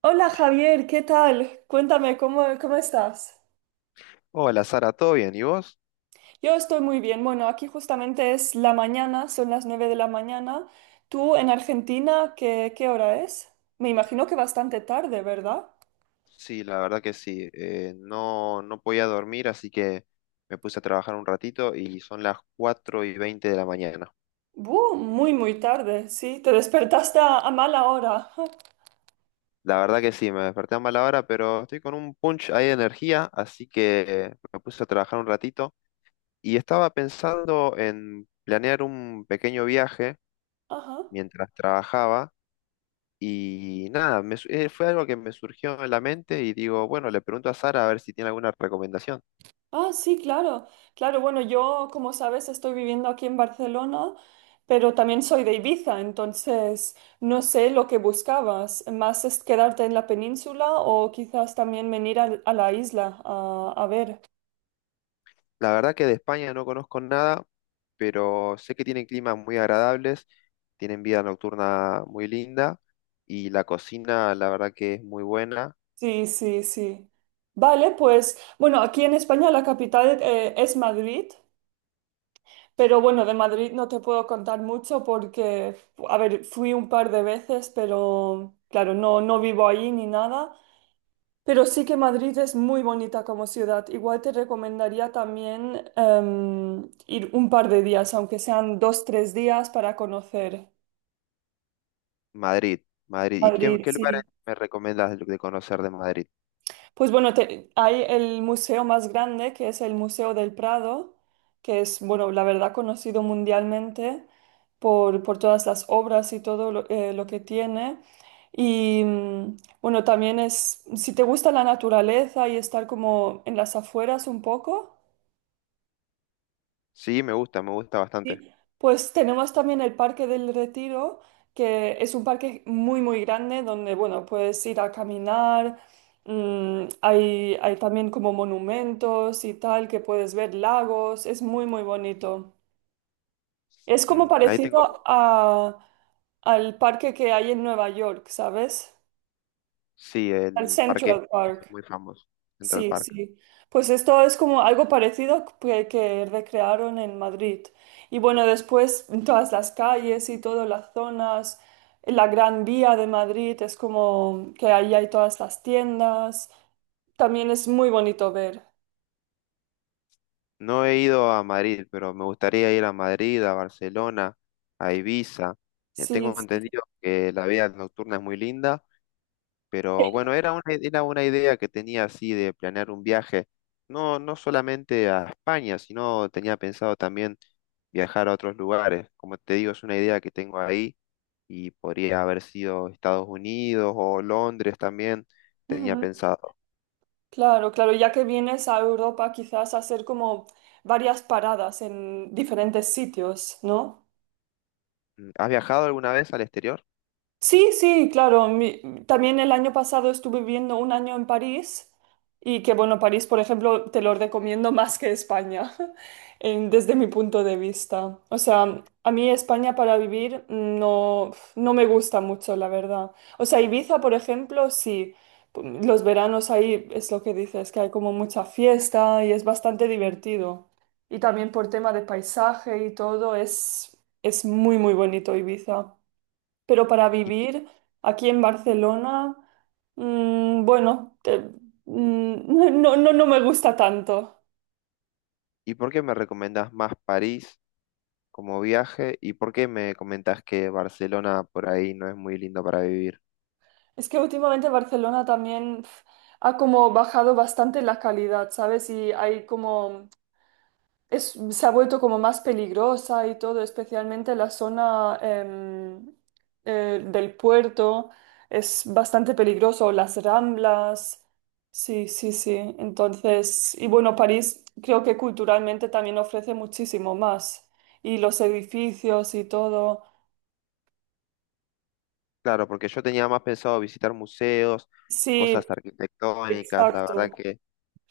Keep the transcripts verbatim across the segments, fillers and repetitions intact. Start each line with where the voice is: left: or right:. right: Hola Javier, ¿qué tal? Cuéntame, ¿cómo, cómo estás?
left: Hola Sara, ¿todo bien? ¿Y vos?
right: Yo estoy muy bien. Bueno, aquí justamente es la mañana, son las nueve de la mañana. ¿Tú en Argentina qué, qué hora es? Me imagino que bastante tarde, ¿verdad?
left: Sí, la verdad que sí. Eh, no, no podía dormir, así que me puse a trabajar un ratito y son las cuatro y veinte de la mañana.
right: Buh, muy, muy tarde, sí. Te despertaste a, a mala hora.
left: La verdad que sí, me desperté a mala hora, pero estoy con un punch ahí de energía, así que me puse a trabajar un ratito y estaba pensando en planear un pequeño viaje
right: Ajá.
left: mientras trabajaba y nada, me su- eh, fue algo que me surgió en la mente y digo, bueno, le pregunto a Sara a ver si tiene alguna recomendación.
right: Ah, sí, claro. Claro, bueno, yo, como sabes, estoy viviendo aquí en Barcelona, pero también soy de Ibiza, entonces no sé lo que buscabas. ¿Más es quedarte en la península o quizás también venir al- a, la isla a, a ver?
left: La verdad que de España no conozco nada, pero sé que tienen climas muy agradables, tienen vida nocturna muy linda y la cocina, la verdad que es muy buena.
right: Sí, sí, sí. Vale, pues bueno, aquí en España la capital eh, es Madrid, pero bueno, de Madrid no te puedo contar mucho porque, a ver, fui un par de veces, pero claro, no, no vivo ahí ni nada. Pero sí que Madrid es muy bonita como ciudad. Igual te recomendaría también em, ir un par de días, aunque sean dos, tres días, para conocer
left: Madrid, Madrid. ¿Y qué,
right: Madrid,
left: qué lugares
right: sí.
left: me recomiendas de de conocer de Madrid?
right: Pues bueno, te- hay el museo más grande, que es el Museo del Prado, que es, bueno, la verdad conocido mundialmente por, por todas las obras y todo lo, eh, lo que tiene. Y mm, bueno, también es, si te gusta la naturaleza y estar como en las afueras un poco.
left: Sí, me gusta, me gusta bastante.
right: Sí. Pues tenemos también el Parque del Retiro, que es un parque muy, muy grande donde, bueno, puedes ir a caminar. mm, hay, hay también como monumentos y tal, que puedes ver lagos. Es muy, muy bonito. Es como
left: Mm, ahí
right: parecido
left: tengo,
right: a, al parque que hay en Nueva York, ¿sabes?
left: sí,
right: Al
left: el parque
right: Central
left: este es
right: Park.
left: muy famoso, Central
right: Sí,
left: Park.
right: sí. Pues esto es como algo parecido que, que recrearon en Madrid. Y bueno, después todas las calles y todas las zonas, la Gran Vía de Madrid es como que ahí hay todas las tiendas. También es muy bonito ver.
left: No he ido a Madrid, pero me gustaría ir a Madrid, a Barcelona, a Ibiza. Eh,
right: Sí,
left: Tengo
right: sí.
left: entendido que la vida nocturna es muy linda. Pero bueno, era una, era una idea que tenía así de planear un viaje, no, no solamente a España, sino tenía pensado también viajar a otros lugares. Como te digo, es una idea que tengo ahí y podría haber sido Estados Unidos o Londres también, tenía
right: Ujú.
left: pensado.
right: Claro, claro, ya que vienes a Europa quizás a hacer como varias paradas en diferentes sitios, ¿no?
left: Mm, ¿has viajado alguna vez al exterior?
right: Sí, sí, claro. Mi- también el año pasado estuve viviendo un año en París y que bueno, París, por ejemplo, te lo recomiendo más que España, en- desde mi punto de vista. O sea, a mí España para vivir no, no me gusta mucho, la verdad. O sea, Ibiza, por ejemplo, sí. Los veranos ahí es lo que dices, que hay como mucha fiesta y es bastante divertido. Y también por tema de paisaje y todo, es, es muy, muy bonito Ibiza, pero para
left: ¿Y,
right: vivir aquí en Barcelona, mm, bueno, te- mm, no, no, no me gusta tanto.
left: y por qué me recomendás más París como viaje? ¿Y por qué me comentás que Barcelona por ahí no es muy lindo para vivir?
right: Es que últimamente Barcelona también pf, ha como bajado bastante la calidad, ¿sabes? Y hay como es- se ha vuelto como más peligrosa y todo, especialmente la zona em, eh, del puerto es bastante peligroso, las ramblas, sí, sí, sí. Entonces, y bueno, París creo que culturalmente también ofrece muchísimo más y los edificios y todo.
left: Claro, porque yo tenía más pensado visitar museos,
right: Sí,
left: cosas arquitectónicas, la verdad
right: exacto.
left: que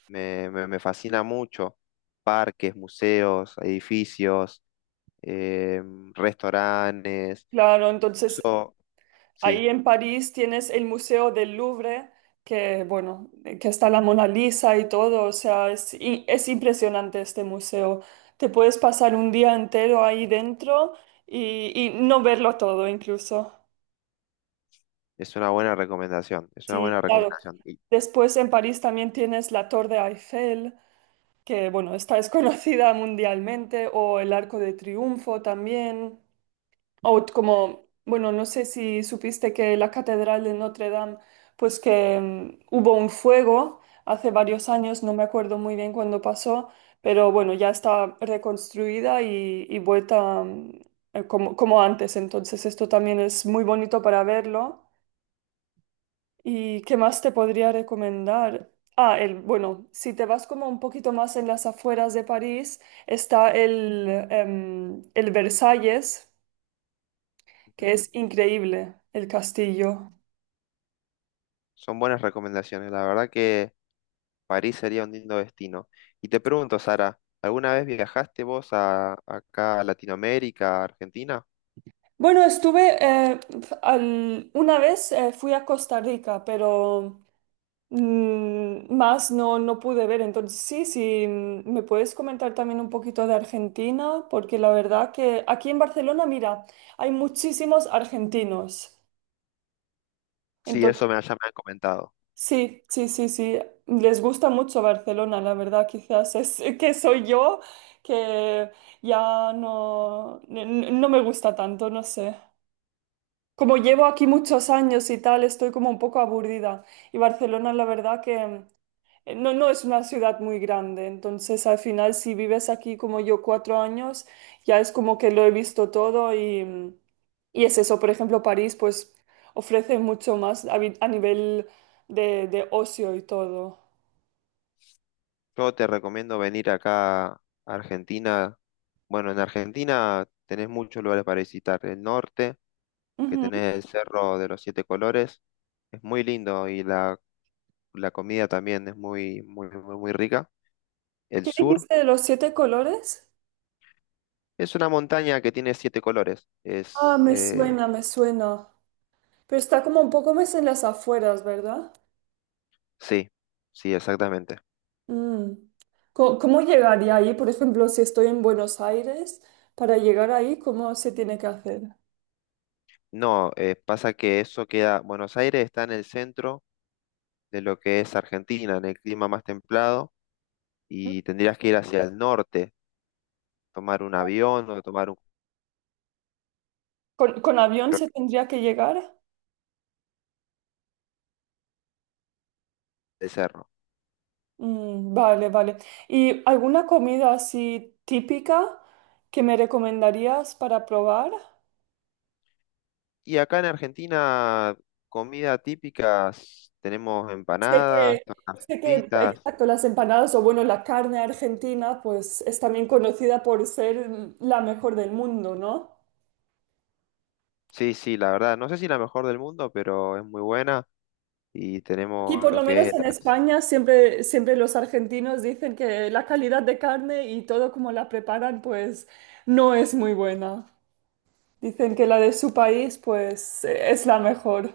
left: me, me- me fascina mucho, parques, museos, edificios, eh, restaurantes,
right: Claro, entonces
left: eso sí,
right: ahí en París tienes el Museo del Louvre, que bueno, que está la Mona Lisa y todo, o sea, es, i- es impresionante este museo. Te puedes pasar un día entero ahí dentro y, y no verlo todo incluso.
left: es una buena recomendación, es una
right: Sí,
left: buena
right: claro.
left: recomendación. Y,
right: Después en París también tienes la Torre Eiffel, que bueno, esta es conocida mundialmente, o el Arco de Triunfo también. O como, bueno, no sé si supiste que la Catedral de Notre Dame, pues que mm, hubo un fuego hace varios años, no me acuerdo muy bien cuándo pasó, pero bueno, ya está reconstruida y, y vuelta mm, eh, como, como antes, entonces esto también es muy bonito para verlo. ¿Y qué más te podría recomendar? Ah, el, bueno, si te vas como un poquito más en las afueras de París, está el, em, el Versalles, que
left: ujú,
right: es increíble el castillo.
left: son buenas recomendaciones, la verdad que París sería un lindo destino. Y te pregunto, Sara, ¿alguna vez viajaste vos a, acá a Latinoamérica, a Argentina?
right: Bueno, estuve eh, al- una vez eh, fui a Costa Rica, pero mm, más no, no pude ver. Entonces, sí, sí, mm, me puedes comentar también un poquito de Argentina, porque la verdad que aquí en Barcelona, mira, hay muchísimos argentinos.
left: Sí,
right: Entonces
left: eso me, ya me han comentado.
right: sí, sí, sí, sí. Les gusta mucho Barcelona, la verdad. Quizás es que soy yo que ya no, n- n- no me gusta tanto, no sé. Como llevo aquí muchos años y tal, estoy como un poco aburrida. Y Barcelona, la verdad que eh, no, no es una ciudad muy grande, entonces al final si vives aquí como yo cuatro años, ya es como que lo he visto todo y, mm, y es eso. Por ejemplo, París pues ofrece mucho más a, vi- a nivel de, de ocio y todo.
left: Yo te recomiendo venir acá a Argentina. Bueno, en Argentina tenés muchos lugares para visitar. El norte, que
right: Ujú.
left: tenés el Cerro de los Siete Colores, es muy lindo y la, la comida también es muy, muy, muy, muy rica. El
right: ¿Qué
left: sur
right: dijiste de los siete colores?
left: es una montaña que tiene siete colores.
right: Ah,
left: Es,
right: me
left: eh,
right: suena, me suena. Pero está como un poco más en las afueras, ¿verdad?
left: sí, sí, exactamente.
right: Mm. Co- ¿Cómo llegaría ahí? Por ejemplo, si estoy en Buenos Aires, para llegar ahí, ¿cómo se tiene que hacer?
left: No, eh, pasa que eso queda, Buenos Aires está en el centro de lo que es Argentina, en el clima más templado, y tendrías que ir hacia el norte, tomar un avión o tomar un
right: ¿Con, con avión se
left: crucero
right: tendría que llegar?
left: de cerro.
right: Mm, vale, vale. ¿Y alguna comida así típica que me recomendarías para probar?
left: Y acá en Argentina, comida típicas, tenemos
right: Sé
left: empanadas,
right: que,
left: tortas
right: sé que,
left: fritas.
right: exacto, las empanadas o bueno, la carne argentina, pues es también conocida por ser mm, la mejor del mundo, ¿no?
left: Sí, sí, la verdad, no sé si la mejor del mundo, pero es muy buena y
right: Aquí,
left: tenemos
right: por lo
left: lo que
right: menos
left: es
right: en
left: las...
right: España, siempre, siempre los argentinos dicen que la calidad de carne y todo como la preparan, pues no es muy buena. Dicen que la de su país, pues, eh, es la mejor.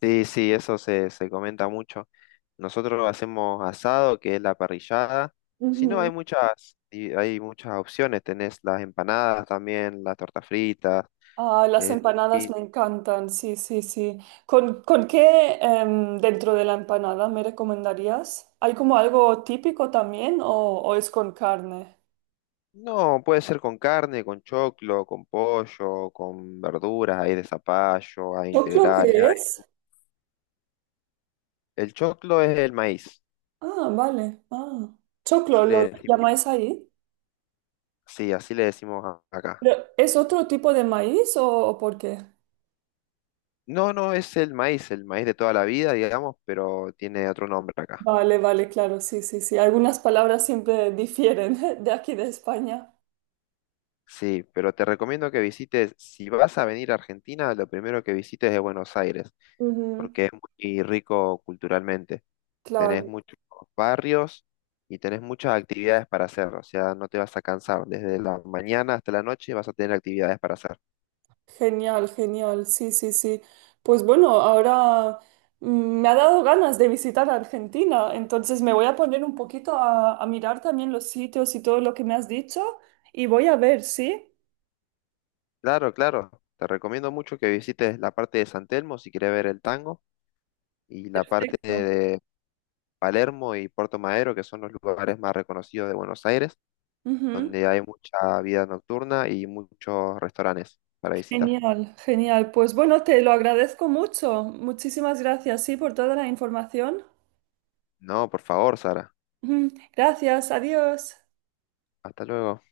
left: Sí, sí, eso se, se comenta mucho. Nosotros hacemos asado, que es la parrillada. Si no, hay
right: Ujú.
left: muchas, y hay muchas opciones. Tenés las empanadas también, las tortas fritas.
right: Ah, las
left: Eh,
right: empanadas
left: y
right: me encantan, sí, sí, sí. ¿Con, con qué em, dentro de la empanada me recomendarías? ¿Hay como algo típico también o, o es con carne?
left: no, puede ser con carne, con choclo, con pollo, con verduras, hay de zapallo, hay
right: ¿Choclo
left: integrales.
right: qué
left: Hay-
right: es?
left: el choclo es el maíz,
right: Ah, vale. Ah. ¿Choclo
left: así
right: lo
left: le decimos.
right: llamáis ahí?
left: Sí, así le decimos a- acá.
right: ¿Pero es otro tipo de maíz o, o por qué?
left: No, no, es el maíz, el maíz de toda la vida, digamos, pero tiene otro nombre acá.
right: Vale, vale, claro, sí, sí, sí. Algunas palabras siempre difieren de aquí de España.
left: Sí, pero te recomiendo que visites, si vas a venir a Argentina, lo primero que visites es Buenos Aires,
right: Ujú,
left: porque es muy rico culturalmente.
right: claro.
left: Tenés muchos barrios y tenés muchas actividades para hacer, o sea, no te vas a cansar. Desde la mañana hasta la noche vas a tener actividades para hacer.
right: Genial, genial, sí, sí, sí. Pues bueno, ahora mm, me ha dado ganas de visitar Argentina, entonces me voy a poner un poquito a, a mirar también los sitios y todo lo que me has dicho y voy a ver, ¿sí?
left: Claro, claro, te recomiendo mucho que visites la parte de San Telmo si quieres ver el tango y la parte
right: Perfecto.
left: de Palermo y Puerto Madero, que son los lugares más reconocidos de Buenos Aires,
right: Ujú.
left: donde hay mucha vida nocturna y muchos restaurantes para visitar.
right: Genial, genial. Pues bueno, te lo agradezco mucho. Muchísimas gracias, sí, por toda la información.
left: No, por favor, Sara.
right: Ujú. Gracias, adiós.
left: Hasta luego.